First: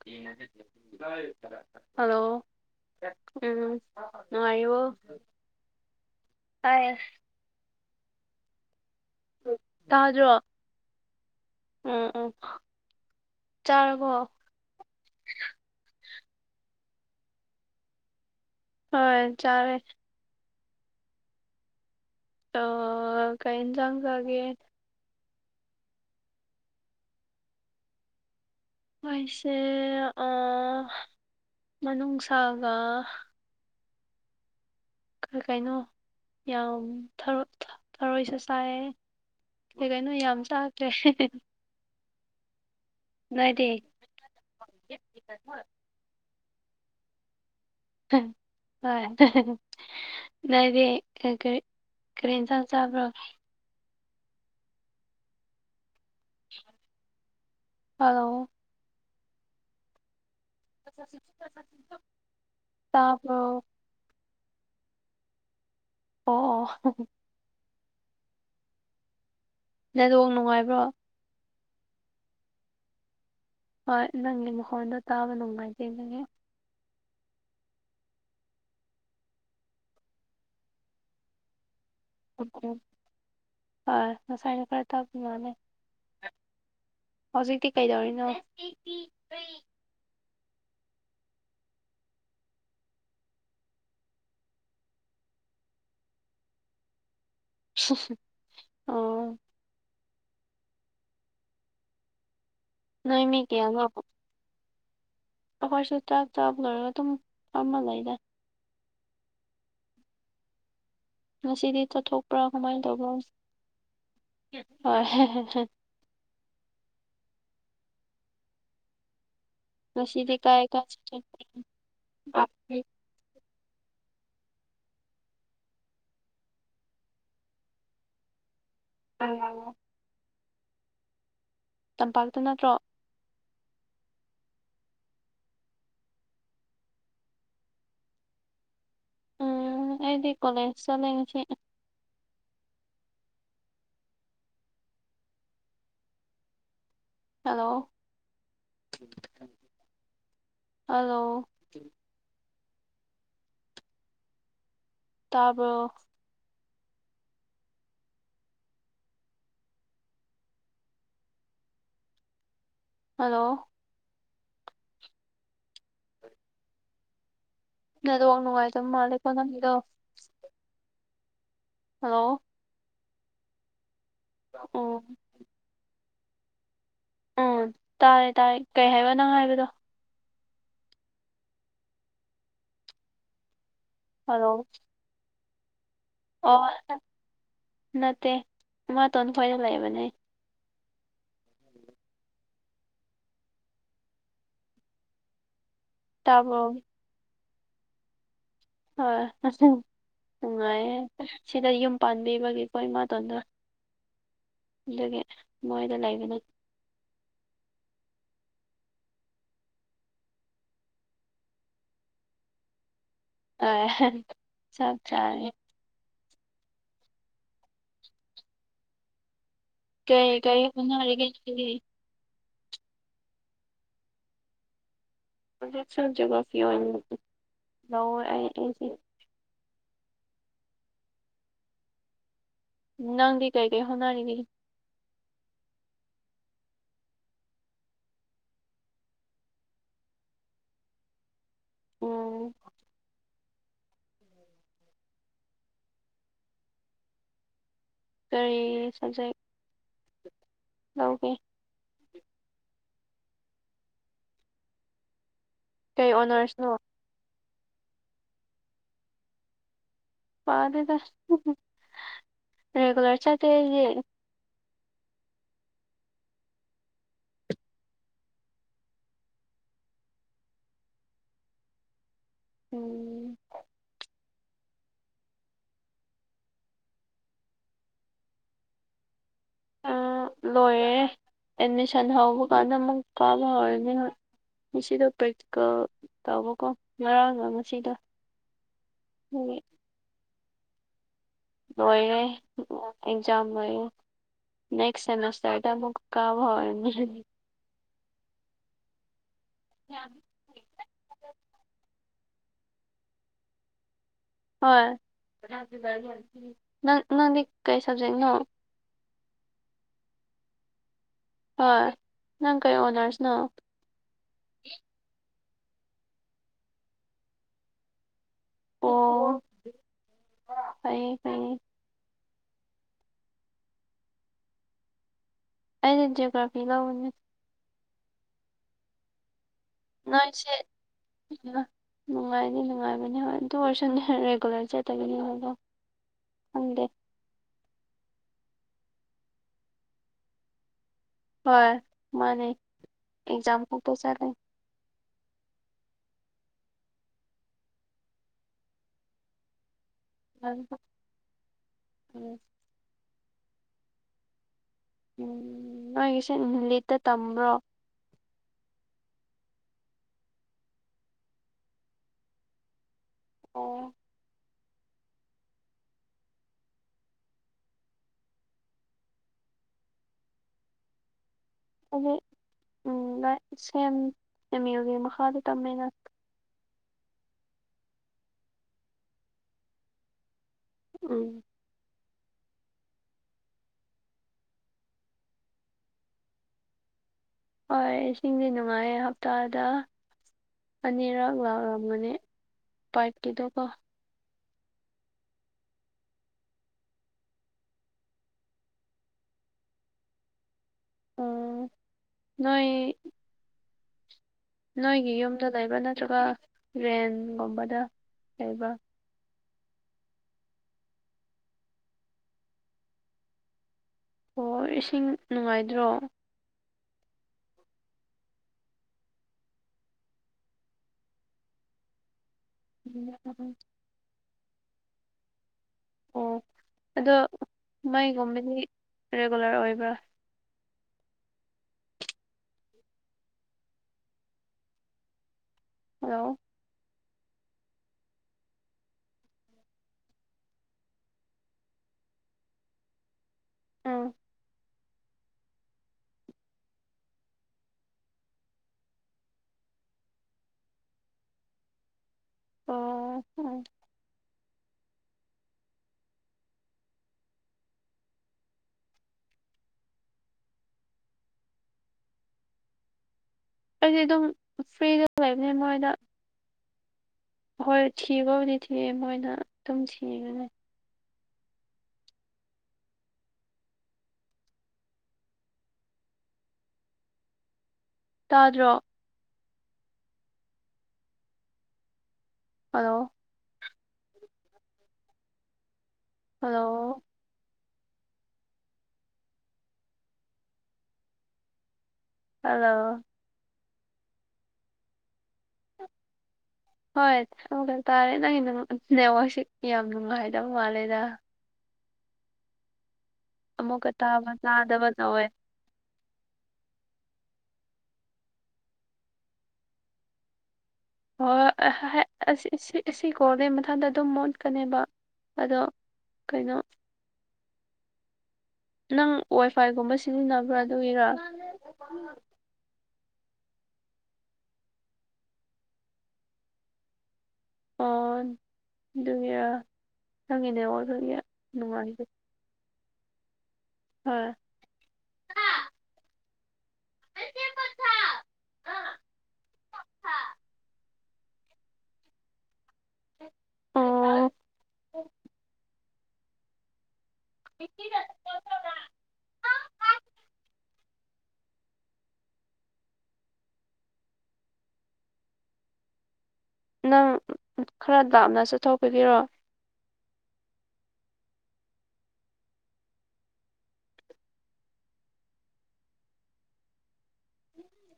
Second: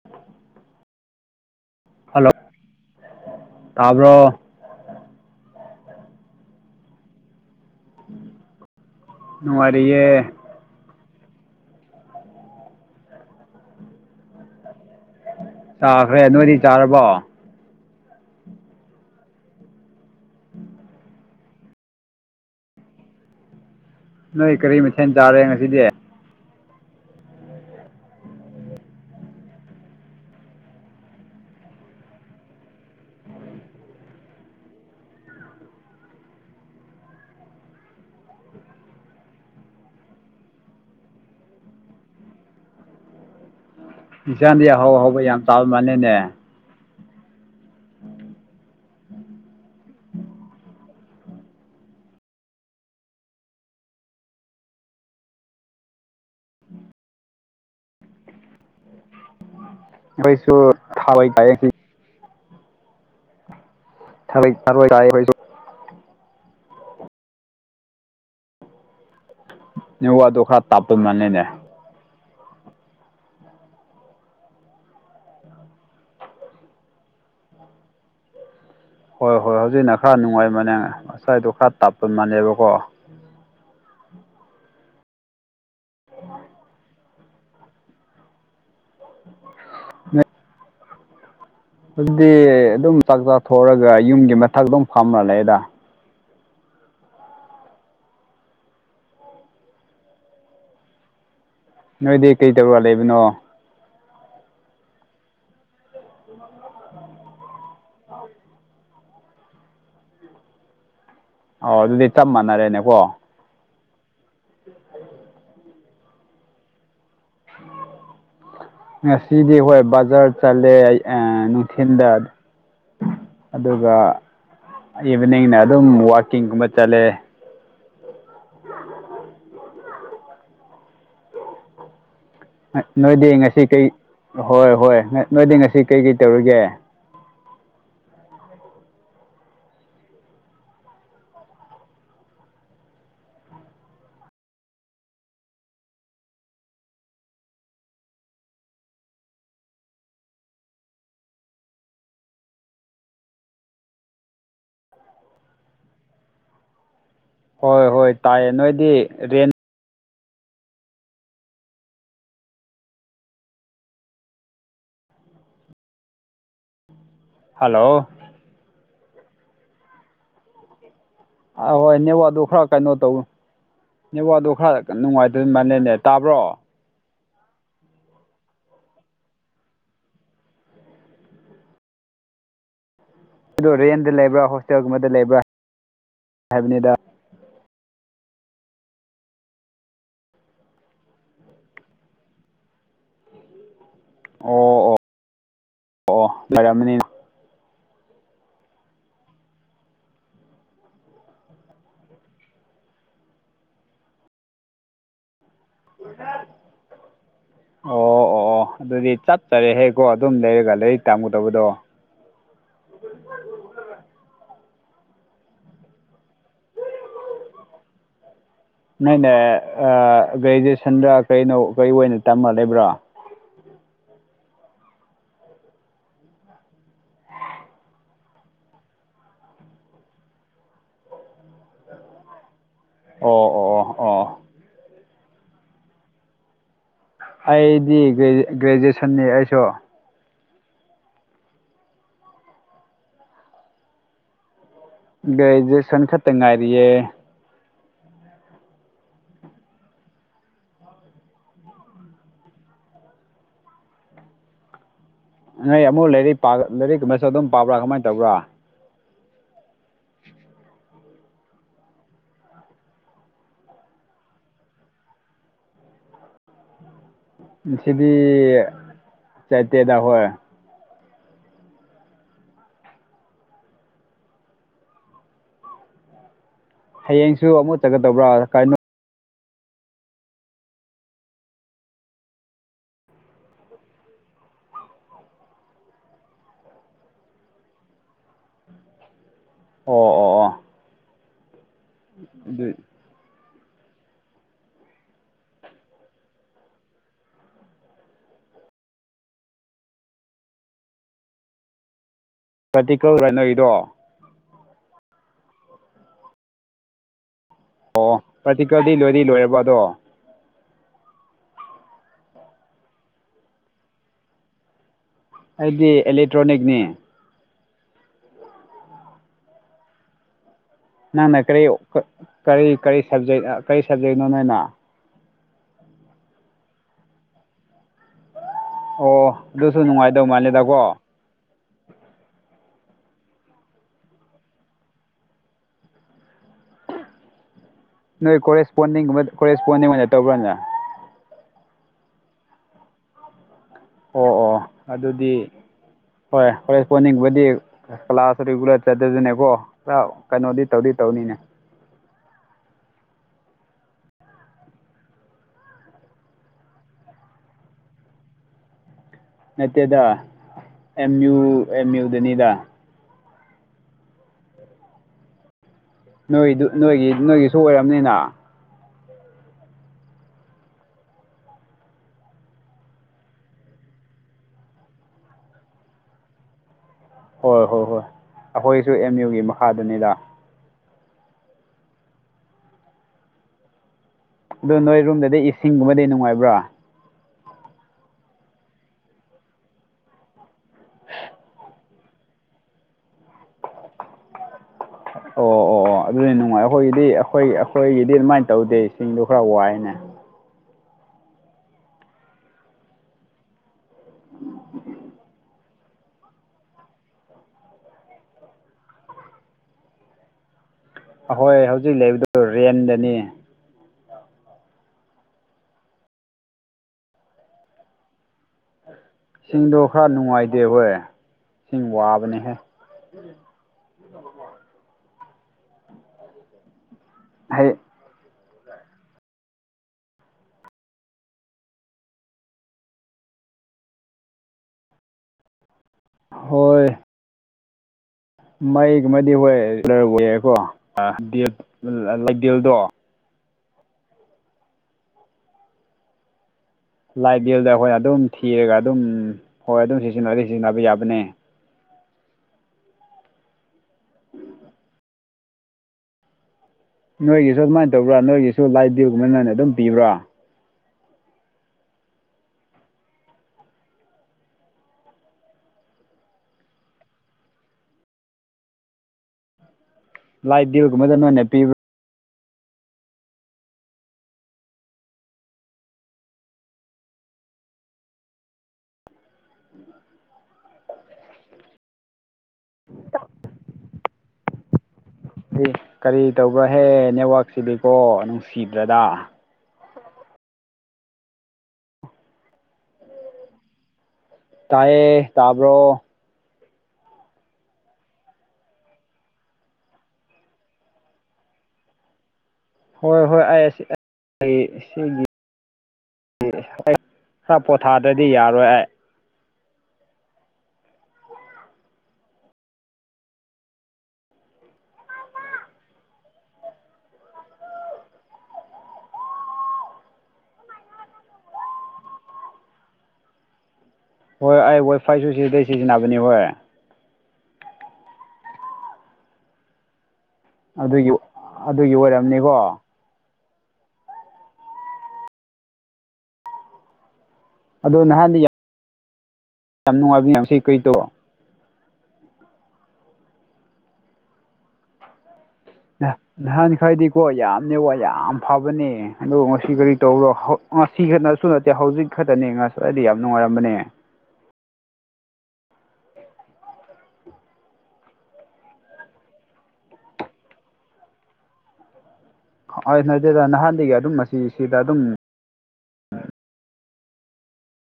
[unintelligible] hello ꯎꯝ ꯇꯥꯕ꯭ꯔꯣ ꯅꯨꯉꯥꯏꯔꯤꯕꯣ ꯇꯥꯏꯌꯦ ꯎꯝ ꯅꯨꯡꯉꯥꯏꯔꯤꯌꯦ ꯇꯥꯗ꯭ꯔꯣ ꯎꯝ ꯎꯝ ꯆꯥꯔꯕꯣ ꯆꯥꯈ꯭ꯔꯦ ꯅꯣꯏꯗꯤ ꯆꯥꯔꯕꯣ ꯍꯣꯏ ꯆꯥꯔꯦ [unintelligible] ꯀꯩ ꯏꯟꯖꯥꯡ ꯆꯥꯒꯦ ꯁꯦꯟ ꯆꯥꯔꯦ ꯉꯁꯤꯗꯤ ꯃꯣꯏꯁꯦ ꯑ ꯃꯅꯨꯡꯁꯥꯒ ꯁꯩ ꯀꯩꯅꯣ ꯌꯥꯝ ꯊꯔꯣꯏꯁꯨ ꯆꯥꯏꯌꯦ ꯀꯩ ꯀꯩꯅꯣ ꯌꯥꯝ ꯆꯥꯈ꯭ꯔꯦ [unintelligible] ꯅꯣꯏꯗꯤ ꯏꯟꯁꯥꯡꯗꯤ ꯑꯍꯥꯎ ꯑꯍꯥꯎꯕ ꯌꯥꯝ ꯇꯥꯕ ꯃꯥꯜꯂꯦꯅꯦ ꯍꯣꯏ [unintelligible] ꯅꯣꯏꯗꯤ ꯀꯩ ꯀꯩ ꯀꯔꯤ ꯏꯟꯁꯥꯡ ꯆꯥꯕ꯭ꯔꯣ ꯍꯜꯂꯣ ꯑꯩꯇꯣꯏꯁꯨ ꯊꯕꯥꯏ ꯆꯥꯏ ꯉꯁꯤ ꯇꯥꯕ꯭ꯔꯣ ꯊꯔꯣꯏ ꯊꯔꯣꯏ ꯆꯥꯏ ꯈꯣꯏꯁꯨ ꯑꯣ ꯑꯣ ꯅꯦꯠꯋꯥꯛ ꯅꯦꯠꯋꯥꯛꯇꯨ ꯈꯔ ꯅꯨꯡꯉꯥꯏꯕ꯭ꯔꯣ ꯇꯥꯞꯄ ꯃꯥꯅꯤꯅꯦ ꯍꯣꯏ ꯅꯪꯒꯤ ꯃꯈꯣꯟꯗꯣ ꯇꯥꯕ ꯅꯨꯡꯉꯥꯏꯇꯦ ꯑꯗꯨꯒꯤ ꯍꯣꯏ ꯍꯣꯏ ꯍꯧꯖꯤꯛꯅ ꯈꯔ ꯅꯨꯡꯉꯥꯏ ꯃꯥꯅꯦ ꯉꯁꯥꯏꯗꯣ ꯈꯔ ꯇꯞꯄ ꯃꯥꯜꯅꯦꯕꯀꯣ ꯍꯣꯏ ꯉꯁꯥꯏꯗꯣ ꯈꯔ ꯇꯞꯄ ꯃꯥꯅꯦ ꯍꯧꯖꯤꯛꯇꯤ ꯀꯩꯗꯧꯔꯤꯅꯣ [unintelligible] ꯑꯗꯨꯗꯤ ꯑꯗꯨꯝ ꯆꯥꯛ ꯆꯥ ꯊꯣꯛꯔꯒ ꯌꯨꯝꯒꯤ ꯃꯊꯛꯇ ꯑꯗꯨꯝ ꯐꯝꯔ ꯂꯩꯗ [unintelligible] ꯑꯣ ꯅꯣꯏꯗꯤ ꯀꯩ ꯇꯧꯔꯒ ꯂꯩꯕꯅꯣ [unintelligible] ꯑꯩꯈꯣꯏꯁꯨ ꯆꯥꯛ ꯆꯥꯕ ꯂꯣꯏꯔꯒ ꯑꯗꯨꯝ ꯐꯃ ꯂꯩꯗ ꯉꯁꯤꯗꯤ ꯑꯣ ꯑꯗꯨꯗꯤ ꯆꯞ ꯆꯠꯊꯣꯛꯄ꯭ꯔꯥ ꯀꯃꯥꯏꯅ ꯃꯥꯟꯅꯔꯦꯅꯦꯀꯣ ꯇꯧꯕ꯭ꯔꯣ ꯍꯣꯏ [unintelligible] ꯉꯁꯤꯗꯤ ꯍꯣꯏ ꯕꯖꯥꯔ ꯉꯁꯤꯗꯤ ꯀꯥꯏ ꯆꯠꯂꯦ ꯀꯥꯏ ꯑꯩ ꯅꯨꯡꯊꯤꯟꯗꯥ ꯆꯠꯊꯣꯛꯄ꯭ꯔꯥ ꯑꯗꯨꯒ ꯏꯚꯤꯅꯤꯡꯅ ꯑꯗꯨꯝ ꯋꯥꯛꯀꯤꯡꯒꯨꯝꯕ ꯆꯠꯂꯦ [unintelligible] [unintelligible] ꯇꯝꯄꯥꯛꯇ ꯅꯠꯇ꯭ꯔꯣ ꯅꯣꯏꯗꯤ ꯉꯁꯤ ꯀꯩ ꯍꯣꯏ ꯍꯣꯏ ꯅꯣꯏꯗꯤ ꯉꯁꯤ ꯀꯩꯀꯩ ꯇꯧꯔꯤꯒꯦ ꯎꯝ ꯑꯩꯗꯤ ꯀꯣꯂꯦꯖ ꯆꯠꯂꯦ ꯉꯁꯤ ꯍꯂꯣ ꯍꯂꯣ ꯇꯥꯕ꯭ꯔꯣ ꯍꯣꯏ ꯍꯣꯏ ꯇꯥꯏꯌꯦ ꯅꯣꯏꯗꯤ ꯔꯦꯟ ꯍꯜꯂꯣ ꯍꯜꯂꯣ ꯅꯗꯣ ꯅꯨꯡꯉꯥꯏꯇꯕ ꯃꯥꯜꯂꯦꯀꯣ ꯅꯪꯗꯣ ꯑ ꯍꯣꯏ ꯍꯜꯂꯣ ꯅꯦꯋꯥ ꯗꯣ ꯈꯔ ꯀꯩꯅꯣ ꯇꯧ ꯅꯦꯋꯥ ꯗꯣ ꯈꯔ ꯎꯝ ꯅꯨꯡꯉꯥꯏꯗꯣꯏ ꯃꯥꯜꯂꯦꯅꯦ ꯇꯥꯕ꯭ꯔꯣ ꯎꯝ ꯇꯥꯔꯦ ꯇꯥꯔꯦ ꯀꯩ ꯍꯥꯏꯕ ꯅꯪ ꯍꯥꯏꯕꯗꯣ ꯑꯗꯨ ꯔꯦꯟꯗ ꯂꯩꯕ꯭ꯔꯥ ꯍꯜꯂꯣ ꯍꯣꯁꯇꯦꯜꯒꯨꯝꯕꯗ ꯂꯩꯕ꯭ꯔꯥ ꯑꯣ ꯍꯥꯏꯕꯅꯤꯗ ꯅꯠꯇꯦ ꯏꯃꯥꯇꯣꯟ ꯈꯣꯏꯗ ꯂꯩꯕꯅꯦ ꯎꯝ ꯑꯣ ꯑꯣ ꯑꯣ ꯑꯣ ꯇꯥꯕ꯭ꯔꯣ ꯂꯩꯔꯝꯅꯤ ꯍ ꯑꯁꯤꯁ ꯅꯨꯡꯉꯥꯏꯌꯦ ꯁꯤꯗ ꯌꯨꯝ ꯄꯥꯟꯕꯤꯕꯒꯤꯀꯣ ꯏꯃꯥꯇꯣꯟꯗ ꯗꯨꯒꯤ ꯎ ꯑꯣ ꯑꯣ ꯑꯣ ꯑꯗꯨꯗꯤ ꯆꯠꯇꯔꯦꯍꯦꯀꯣ ꯑꯗꯨꯝ ꯂꯩꯔꯒ ꯂꯩꯔꯤꯛ ꯇꯝꯒꯨꯗꯕꯗꯣ ꯎꯝ ꯑ ꯆ ꯆꯔꯦ ꯅꯪꯅꯦ ꯀꯩ ꯀꯩ ꯒ꯭ꯔꯦꯖꯨꯑꯦꯁꯟꯗ ꯍꯣꯠꯅꯔꯤꯒꯦ ꯀꯩꯅꯣ ꯅꯪꯗꯤ ꯀꯔꯤ ꯑꯣꯏꯅ ꯇꯝꯃ ꯂꯩꯕ꯭ꯔꯣ ꯖꯣꯒꯐꯤ ꯂꯧꯋꯦ ꯑꯩ ꯅꯪꯗꯤ ꯑꯣ ꯀꯩ ꯑꯣ ꯑꯣ ꯀꯩ ꯑꯣ ꯍꯣꯠꯅꯔꯤꯒꯦ ꯑꯩꯗꯤ ꯒ꯭ꯔꯦꯖꯨꯌꯦꯁꯟꯅꯤ ꯑꯩꯁꯨ ꯎꯝ ꯭ꯒꯔꯦꯖꯨ꯭ꯌꯦꯁꯟ ꯈꯛꯇꯪ ꯉꯥꯏꯔꯤꯌꯦ ꯀꯔꯤ ꯁꯕꯖꯦꯛ ꯂꯧꯒꯦ ꯅꯣꯏ ꯀꯩ ꯑꯃꯨꯛꯛ ꯂꯔꯤꯛ ꯄ ꯑꯣꯅꯔꯁꯅꯣ ꯂꯔꯤꯛꯒꯨꯝꯕꯁꯨ ꯑꯗꯨꯝ ꯄꯥꯕ꯭ꯔꯥ ꯀꯃꯥꯏꯅ ꯇꯧꯕ꯭ꯔꯥ ꯄꯥꯗꯦꯗ ꯔꯦꯒꯨꯂꯔ ꯆꯠꯇꯦ ꯑꯩꯗꯤ ꯁꯤꯗꯤ ꯆꯥꯇꯦꯗ ꯍꯣꯏ ꯎꯝ ꯍꯌꯦꯡꯁꯨ ꯑꯃꯨꯛ ꯆꯠꯀꯗꯕ꯭ꯔꯥ ꯀꯅꯣ ꯂꯣꯏꯔꯦ ꯑꯦꯠꯃꯤꯁꯟ ꯍꯧꯕ ꯀꯥꯟꯗ ꯑꯃꯨꯛ ꯀꯥꯕ ꯍꯧꯔꯅꯤ ꯍ ꯉꯁꯤꯗꯣ ꯄ꯭ꯔꯦꯛꯇꯤꯀꯦꯜ ꯇꯧꯕꯀꯣ ꯉꯔꯥꯡꯅ ꯉꯁꯤꯗ ꯍꯝ ꯑꯣ ꯑꯣ ꯑꯣ ꯂꯣꯏꯔꯦ ꯑꯗꯨ ꯑꯦꯛꯖꯥꯝ ꯂꯣꯏꯔꯦ ꯅꯦꯛꯁ ꯁꯦꯃꯤꯁꯇꯔꯗ ꯑꯃꯨꯛ ꯀꯥꯕ ꯍꯧꯔꯅꯤ ꯌꯥ ꯄ꯭ꯔꯦꯇꯤꯀꯦꯜ ꯂꯣꯏꯔꯤꯗꯣ ꯍꯣꯏ ꯅꯅꯪꯗꯤ ꯀꯩ ꯁꯕꯖꯦꯛ ꯅꯣ ꯇꯤꯛꯀꯔꯗꯤ ꯂꯣꯏꯗꯤ ꯂꯣꯏꯔꯕ ꯑꯗꯣ ꯍꯣꯏ ꯅꯪ ꯀꯩ ꯑꯣꯅꯔꯁꯅꯣ ꯑꯩꯗꯤ ꯑꯦꯂꯦꯛꯇ꯭ꯔꯣꯅꯤꯛꯅꯤ ꯑꯣ ꯑꯩꯩ ꯅꯪꯅ ꯀꯔꯤ ꯀꯔꯤ ꯀꯔꯤ ꯁꯕꯖꯦꯛ ꯀꯔꯤ ꯁꯕꯖꯦꯛꯅꯣ ꯅꯣꯏꯅꯣ ꯑꯩꯅ ꯖꯤꯑꯣꯒ꯭ꯔꯥꯐꯤ ꯂꯧꯏꯅꯦ ꯑꯣ ꯑꯗꯨꯁꯨ ꯅꯨꯡꯉꯥꯏꯗꯧ ꯃꯥꯜꯂꯦꯗꯀꯣ ꯅꯨꯡꯉꯥꯏꯅꯤ ꯅꯨꯡꯉꯥꯏꯕꯅꯤ ꯍꯣꯏ ꯑꯗꯨ ꯑꯣꯏꯔꯁꯨꯅꯦ ꯔꯦꯒꯨꯂꯔ ꯆꯠꯇꯕꯅꯤ ꯍꯥꯏꯗꯣ ꯈꯪꯗꯦ ꯅꯣꯏ ꯀꯣꯔꯦꯁꯄꯣꯟꯗꯤꯡꯒꯨꯝꯕ ꯀꯣꯔꯦꯁꯄꯣꯟꯗꯤꯡ ꯑꯣꯏꯅ ꯇꯧꯕ꯭ꯔꯅ ꯍꯣꯏ ꯃꯥꯅꯦ ꯑꯦꯛꯖꯥꯝ ꯈꯛꯇ ꯆꯂꯦ ꯑꯣ ꯑꯣ ꯑꯗꯨꯗꯤ ꯍꯣꯏ ꯍꯣꯔꯦꯁꯄꯣꯟꯅꯤꯡꯕꯨꯗꯤ ꯀ꯭ꯂꯥꯁ ꯔꯤꯒꯨꯂꯔ ꯆꯠꯇꯗꯅꯦꯀꯣ ꯂꯥꯎ ꯀꯩꯅꯣꯗꯤ ꯇꯧꯗꯤ ꯇꯧꯅꯤꯅꯦ ꯎꯝ ꯎꯝ ꯅꯣꯏꯒꯤꯁꯦ ꯅꯨ ꯂꯤꯠꯇ ꯇꯝꯕ꯭ꯔꯣ ꯅꯠꯇꯦꯗ ꯑꯦꯝ ꯌꯨ ꯑꯦꯝ ꯌꯨꯗꯅꯤꯗ ꯑꯣ ꯅꯣꯏꯗꯨ ꯅꯣꯏꯒꯤ ꯅꯣꯏꯒꯤꯁꯨ ꯑꯣꯏꯔꯝꯅꯤꯅ ꯑꯗꯨꯗꯤ ꯎꯝ ꯁꯦꯝ ꯑꯦꯝ ꯌꯨꯒꯤ ꯃꯈꯥꯗ ꯇꯝꯃꯦꯅ ꯍꯣꯏ ꯍꯣꯏ ꯍꯣꯏ ꯑꯩꯈꯣꯏꯁꯨ ꯑꯦꯝ ꯌꯨꯒꯤ ꯃꯈꯥꯗꯨꯅꯤꯗ ꯎꯝ ꯑꯗꯨꯗꯣ ꯅꯣꯏ ꯔꯨꯝꯗꯗꯤ ꯏꯁꯤꯡꯒꯨꯝꯕꯗꯤ ꯅꯨꯡꯉꯥꯏꯕ꯭ꯔꯥ ꯍꯣꯏ ꯏꯁꯤꯡꯁꯦ ꯅꯨꯡꯉꯥꯏꯌꯦ ꯍꯞꯇꯥꯗ ꯑꯅꯤꯔꯛ ꯂꯥꯛꯂꯝꯒꯅꯤ ꯄꯥꯏꯞꯀꯤꯗꯣ ꯀꯣ ꯑꯣ ꯑꯣ ꯑꯣ ꯑꯗꯨꯗꯤ ꯅꯨꯡꯉꯥꯏ ꯑꯩꯈꯣꯏꯒꯤꯗꯤ ꯑꯩꯈꯣꯏ ꯑꯩꯈꯣꯏꯒꯤꯗꯤ ꯑꯗꯨꯃꯥꯏꯅ ꯇꯧꯗꯦ ꯁꯤꯡꯗꯣ ꯈꯔ ꯋꯥꯏꯅꯦ ꯑꯣ ꯅꯣꯏ ꯅꯣꯏꯒꯤ ꯌꯨꯝ ꯗ ꯂꯩꯕ ꯅꯠꯇ꯭ꯔꯒ ꯔꯦꯟꯒꯨꯝꯕꯗ ꯂꯩꯕ ꯑꯍꯣꯏ ꯍꯧꯖꯤꯛ ꯂꯩꯕꯗꯨ ꯔꯦꯟꯗꯅꯤ ꯑꯣ ꯏꯁꯤꯡ ꯅꯨꯡꯉꯥꯏꯗ꯭ꯔꯣ ꯏꯁꯤꯡꯗꯣ ꯈꯔ ꯅꯨꯡꯉꯥꯏꯇꯦ ꯍꯣꯏ ꯏꯁꯤꯡ ꯋꯥꯕꯅꯦꯍꯦ [unintelligible] ꯑꯣ ꯑꯗꯣ [unintelligible] ꯃꯥꯏꯒꯨꯝꯕꯗꯤ ꯔꯤꯒꯨꯂꯔ ꯑꯣꯏꯕ꯭ꯔꯥ ꯍꯜꯂꯣ ꯍꯣꯏ ꯃꯩꯒꯨꯝꯃꯗꯤ ꯍꯣꯏ ꯂꯩꯔ ꯌꯥꯏꯀꯣ ꯂꯩꯗꯦꯜꯗꯣ ꯑꯥ ꯂꯥꯏ ꯕꯕꯤꯦꯜꯗ ꯑꯩꯈꯣꯏꯅ ꯑꯗꯨꯝ ꯊꯤꯔꯒ ꯑꯗꯨꯝ ꯍꯣꯏ ꯑꯗꯨꯝ ꯁꯤꯖꯤꯟꯅꯗꯤ ꯁꯤꯖꯤꯟꯅꯕ ꯌꯥꯕꯅꯦ ꯑꯣ ꯎ ꯅꯣꯏꯒꯤꯁꯨ ꯑꯗꯨꯃꯥꯏꯅ ꯇꯧꯕ꯭ꯔꯥ ꯅꯣꯏꯒꯤꯁꯨ ꯂꯥꯏ ꯗꯗꯤꯕ ꯀꯃꯥꯏꯅ ꯑꯗꯨꯝ ꯄꯤꯕ꯭ꯔꯥ ꯑꯩꯗꯤ ꯑꯗꯨꯝ ꯐ꯭ꯔꯤꯗ ꯂꯩꯕꯅꯦ ꯃꯣꯏꯗ ꯍꯣꯏ ꯊꯤꯕꯕꯨꯗꯤ ꯊꯤꯑ ꯃꯣꯏꯅ ꯑꯗꯨꯝ ꯊꯦꯡꯉꯅꯤ ꯗꯤꯕ ꯑꯗꯨꯅꯦ ꯄꯤ ꯇꯥꯗ꯭ꯔꯣ ꯍꯜꯂꯣ ꯑꯦ ꯀꯔꯤ ꯍꯜꯂꯣ ꯇꯧꯕ꯭ꯔꯍꯦ ꯅꯦꯠꯋꯥꯛꯁꯤꯕꯤꯀꯣ ꯅꯨꯡꯁꯤꯕ꯭ꯔꯗ ꯍꯂꯣ ꯇꯌꯦ ꯇꯕꯣ ꯍꯣꯏ ꯊ ꯇꯥꯔꯦ ꯅꯪ ꯅꯦꯋꯥꯛꯁꯤ ꯌꯥꯝ ꯅꯨꯡꯉꯥꯏꯗꯕ ꯃꯥꯜꯂꯦꯗ ꯍꯣꯏ ꯍꯣꯏ ꯑꯩ ꯑꯃꯨꯛꯀ ꯇꯥꯕ ꯑꯩ ꯇꯥꯗꯕ ꯁꯤꯒꯤ ꯇꯧꯋꯦ ꯑꯩ ꯈꯔ ꯄꯣꯊꯥꯗ꯭ꯔꯗꯤ ꯌꯥꯔꯣꯏ ꯑꯩ ꯍꯣꯏ ꯍꯣꯏ ꯑꯁꯤ ꯀꯣꯗꯩ ꯃꯊꯟꯗ ꯑꯗꯨꯝ ꯃꯣꯠꯀꯅꯦꯕ ꯑꯗꯣ ꯀꯩꯅꯣ ꯅꯪ ꯋꯥꯏ ꯐꯥꯏꯒꯨꯝꯕ ꯁꯤꯖꯤꯟꯅꯕ꯭ꯔꯥ ꯑꯗꯨꯒꯤꯔꯥ ꯍꯣꯏ ꯑꯩ ꯋꯥꯏꯐꯥꯏꯁꯨ ꯁꯤꯗꯩ ꯁꯤꯖꯤꯟꯅꯕꯅꯤ ꯍꯣꯏ ꯑꯣ ꯑꯗꯨꯒꯤꯔ ꯅꯪꯉꯤꯅꯦ ꯑꯣ ꯑꯗꯨꯒꯤ ꯅꯨꯡꯉꯥꯏꯖꯦ ꯅꯤꯀꯣ ꯍꯣꯏ ꯑꯗꯨꯗ ꯅꯍꯥꯟ ꯑꯥ ꯌꯥꯝ ꯅꯨꯡꯉꯥꯏꯕ ꯌꯥꯝꯌꯥꯝ ꯁꯤ ꯀꯩꯗꯣ ꯑꯣ ꯅꯍꯥꯟ ꯈꯥꯏꯗꯤꯀꯣ ꯌꯥꯝꯅꯦ ꯋꯥ ꯌꯥꯝ ꯐꯕꯅꯦ ꯑꯗꯨ ꯉꯁꯤ ꯀꯔꯤ ꯇꯧꯕꯔꯣ ꯉꯁꯤ ꯈꯛꯇꯅꯁꯨ ꯅꯠꯇꯦ ꯍꯧꯖꯤꯛ ꯈꯛꯇꯅꯦꯁꯤ ꯍꯣꯏ ꯑꯩꯗꯤ ꯌꯥꯝ ꯅꯨꯡꯉꯥꯏꯔꯝꯕꯅꯦ ꯅꯪ ꯈꯔ ꯥꯞꯅ ꯆꯠꯊꯣꯛꯄꯤꯒꯤꯔꯣ ꯍꯣꯏ ꯅ ꯑꯗꯨꯦꯗ ꯅꯍꯥꯟꯗꯒꯤ ꯑꯗꯨꯝ ꯑꯁꯤ ꯁꯤꯗ ꯑꯗꯨꯝ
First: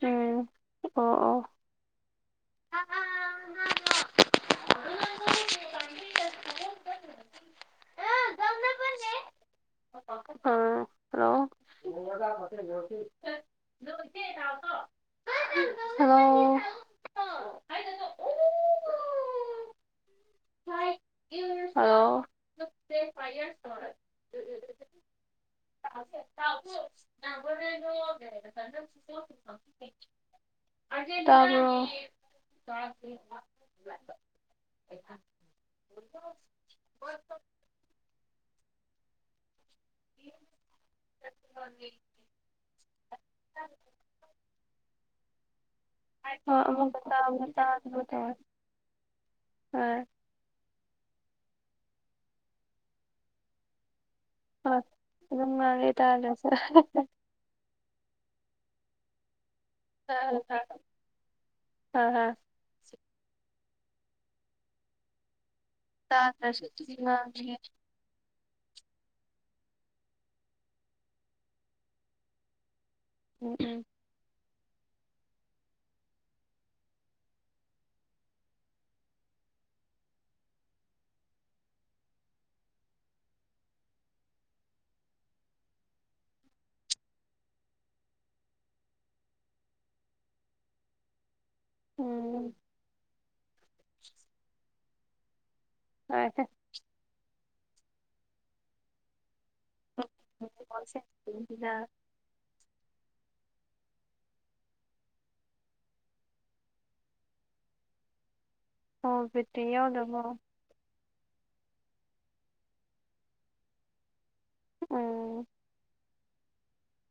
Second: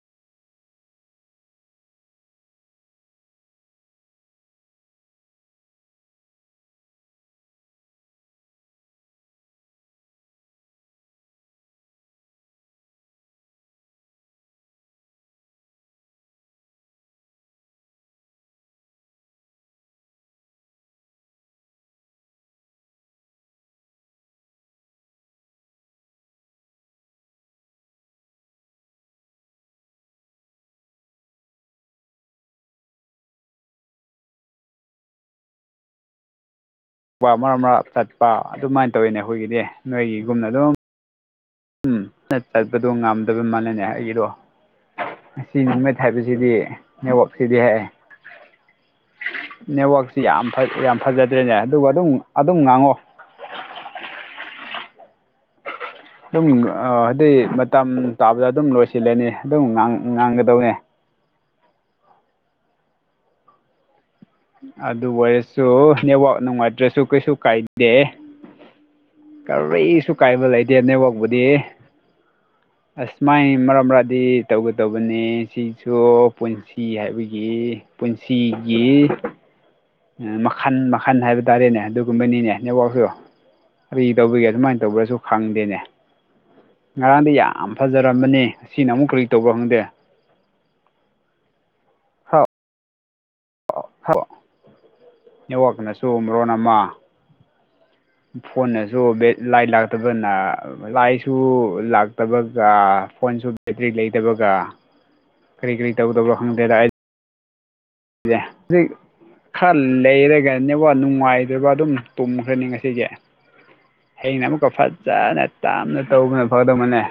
ꯎꯝ ꯑꯣ ꯑꯣ ꯑꯝ ꯍꯂꯣ [unintelligible] ꯍꯂꯣ ꯍꯂꯣ ꯁꯦ ꯐꯥꯏꯌꯔ ꯇꯔꯦ ꯎꯝ ꯎꯝ ꯇꯁꯨ ꯌꯥꯕꯅ [unintelligible] ꯇ ꯃꯔꯛ ꯃꯔꯛ ꯆꯠꯄ ꯑꯗꯨꯃꯥꯏꯅ ꯇꯧꯋꯤꯅꯦ ꯑꯩꯈꯣꯏꯒꯤꯗꯤ ꯅꯣꯏꯒꯤꯒꯨꯝꯅ ꯑꯗꯨꯝ ꯎꯝ ꯆꯠꯄꯗꯣ ꯉꯝꯗꯕꯩ ꯃꯥꯜꯅꯅꯦ ꯑꯩꯒꯤꯗꯣ ꯉꯁꯤ ꯍꯥꯏꯕꯁꯤꯗꯤ ꯍꯣꯏ ꯑꯃꯨꯛꯀ ꯇꯥꯕ ꯅꯦꯠꯋꯥꯛꯁꯤꯗꯤ ꯍꯥꯏ ꯇꯥꯗꯕ ꯇꯧꯋꯦ ꯍꯣꯏ ꯅꯦꯠꯋꯥꯛ ꯁꯤ ꯌꯥꯝ ꯌꯥꯝ ꯐꯖꯗ꯭ꯔꯦꯅꯦ ꯑꯗꯨꯒ ꯑꯗꯨꯝ ꯑꯗꯨꯝ ꯉꯥꯡꯉꯣ ꯍ ꯑꯗꯨꯝ ꯇꯥꯗ꯭ꯔꯁꯨ ꯑꯗꯨꯝ ꯑ ꯑꯗꯨꯗꯤ ꯃꯇꯝ ꯇꯥꯕꯗ ꯑꯗꯨꯝ ꯂꯣꯏꯁꯤꯜꯂꯅꯤ ꯑꯗꯨꯝ ꯉꯥꯡꯉ ꯑ ꯑ ꯍ ꯑꯗꯨ ꯑꯣꯏꯔꯁꯨ ꯅꯦꯠꯋꯥꯛ ꯑꯗꯨꯝ ꯅꯨꯡꯉꯥꯏꯇ꯭ꯔꯁꯨ ꯀꯩꯁꯨ ꯉꯥꯡꯒꯦ ꯀꯥꯏꯗꯦ ꯀꯔꯤꯁꯨ ꯀꯥꯏꯕ ꯂꯩꯇꯦ ꯅꯦꯠꯋꯥꯛꯄꯨꯗꯤ ꯑꯁꯃꯥꯏ ꯎꯝ ꯎꯝ ꯃꯔꯝ ꯔꯥꯗꯤꯞ ꯇꯧꯒꯗꯧꯕꯅꯤ ꯁꯤꯁꯨ ꯄꯨꯟꯁꯤ ꯍꯥꯏꯕꯒꯤ ꯄꯨꯟꯁꯤꯒꯤ ꯃꯈꯜ ꯃꯈꯟ ꯍꯥꯏꯕ ꯇꯥꯔꯦꯅꯦ ꯑꯗꯨꯒꯨꯝꯕꯅꯤꯅꯦ ꯅꯦꯠꯋꯥꯛꯁꯨꯣ ꯀ ꯇꯧꯕꯤꯒꯦ ꯁꯃꯥꯏꯅ ꯇꯧꯕ꯭ꯔꯁꯨ ꯈꯪꯗꯦꯅꯦ ꯉꯔꯥꯡꯗꯤ ꯌꯥꯝ ꯐꯖꯔꯝꯕꯅꯤ ꯑꯁꯤꯅ ꯑꯃꯨꯛ ꯀꯔꯤ ꯇꯧꯕ ꯈꯪꯗꯦ ꯎꯝ [unintelligible] ꯅꯦꯠꯋꯥꯛꯅꯁꯨ ꯍꯣꯏ ꯃꯔꯣꯟ ꯑꯃ ꯐꯣꯟꯅꯁꯨ ꯂꯥꯏ ꯂꯥꯛꯇꯕꯅ ꯂꯥꯏꯁꯨ ꯇꯕꯒ ꯐꯣꯟꯁꯨ ꯕꯦꯇ꯭ꯔꯤ ꯂꯩꯇꯕꯒ ꯀꯔꯤ ꯀꯔꯤ ꯇꯧꯗꯕ ꯈꯪꯗꯦꯗ ꯑꯣ ꯕꯦꯇ꯭ꯔꯤ ꯈꯔ ꯌꯥꯎꯗꯕ꯭ꯔꯣ ꯂꯩꯔꯒ ꯕ ꯅꯨꯡꯉꯥꯏꯇ꯭ꯔꯕ ꯑꯗꯨꯝ ꯇꯨꯝꯈ꯭ꯔꯅꯤ ꯉꯁꯤꯁꯦ ꯍꯌꯦꯩꯅ ꯑꯃꯨꯛꯀ ꯐꯖꯅ ꯎꯝ ꯇꯥꯞꯅ ꯇꯧꯕꯅ ꯐꯒꯗꯕꯅꯦ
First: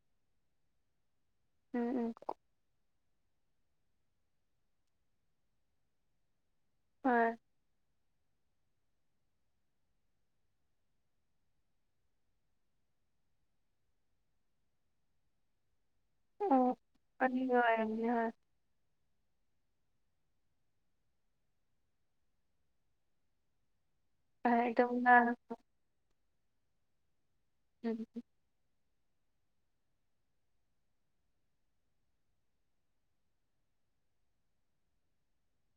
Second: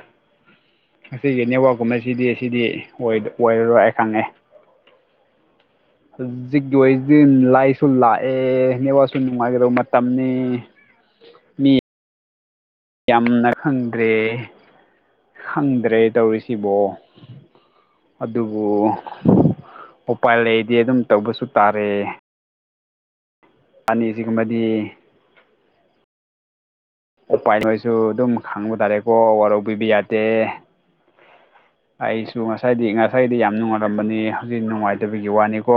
ꯑꯁꯤꯒꯤ ꯎꯝ ꯎꯝ ꯅꯦꯠꯋꯥꯛꯀꯨꯝꯕꯁꯤꯗꯤ ꯑꯁꯤꯗꯤ ꯑꯣꯏꯔꯔꯣꯏ ꯑꯩ ꯈꯪꯉꯦ ꯍꯧꯖꯤꯛꯀꯤ ꯑꯣꯏꯁꯤꯗꯤ ꯍꯣꯏ ꯂꯥꯏꯁꯨ ꯂꯥꯛꯑꯦ ꯅꯦꯋꯥꯁꯨ ꯅꯨꯡꯉꯥꯏꯒꯗꯕ ꯃꯇꯝꯅꯤ ꯃꯤ ꯌꯥꯝꯅ ꯈꯪꯗ꯭ꯔꯦ ꯈꯪꯗ꯭ꯔꯦ ꯇꯧꯔꯤꯁꯤꯕꯣ ꯎꯝ ꯑꯅꯤꯒ ꯑꯣꯏꯔꯝꯅꯤ ꯍꯣꯏ ꯑꯗꯨ ꯑꯗꯨ ꯎꯄꯥꯏꯜ ꯂꯩꯗꯤ ꯑꯗꯨꯝ ꯇꯧꯕꯁꯨ ꯇꯥꯔꯦ ꯑꯅꯤꯁꯤ ꯍꯥꯏꯗꯅ ꯎꯄꯥꯏꯈꯣꯏꯁꯨ ꯎꯝ ꯑꯗꯨꯝ ꯈꯪꯕ ꯇꯥꯔꯦꯀꯣ ꯋꯥꯔꯧꯕꯤꯕ ꯌꯥꯗꯦ ꯑꯩꯁꯨ ꯉꯁꯥꯏꯗꯤ ꯉꯁꯥꯏꯗꯤ ꯌꯥꯝ ꯅꯨꯡꯉꯥꯏꯔꯝꯕꯅꯤ ꯍꯧꯖꯤꯛ ꯅꯨꯡꯉꯥꯏꯇꯕꯒꯤ ꯋꯥꯅꯤꯀꯣ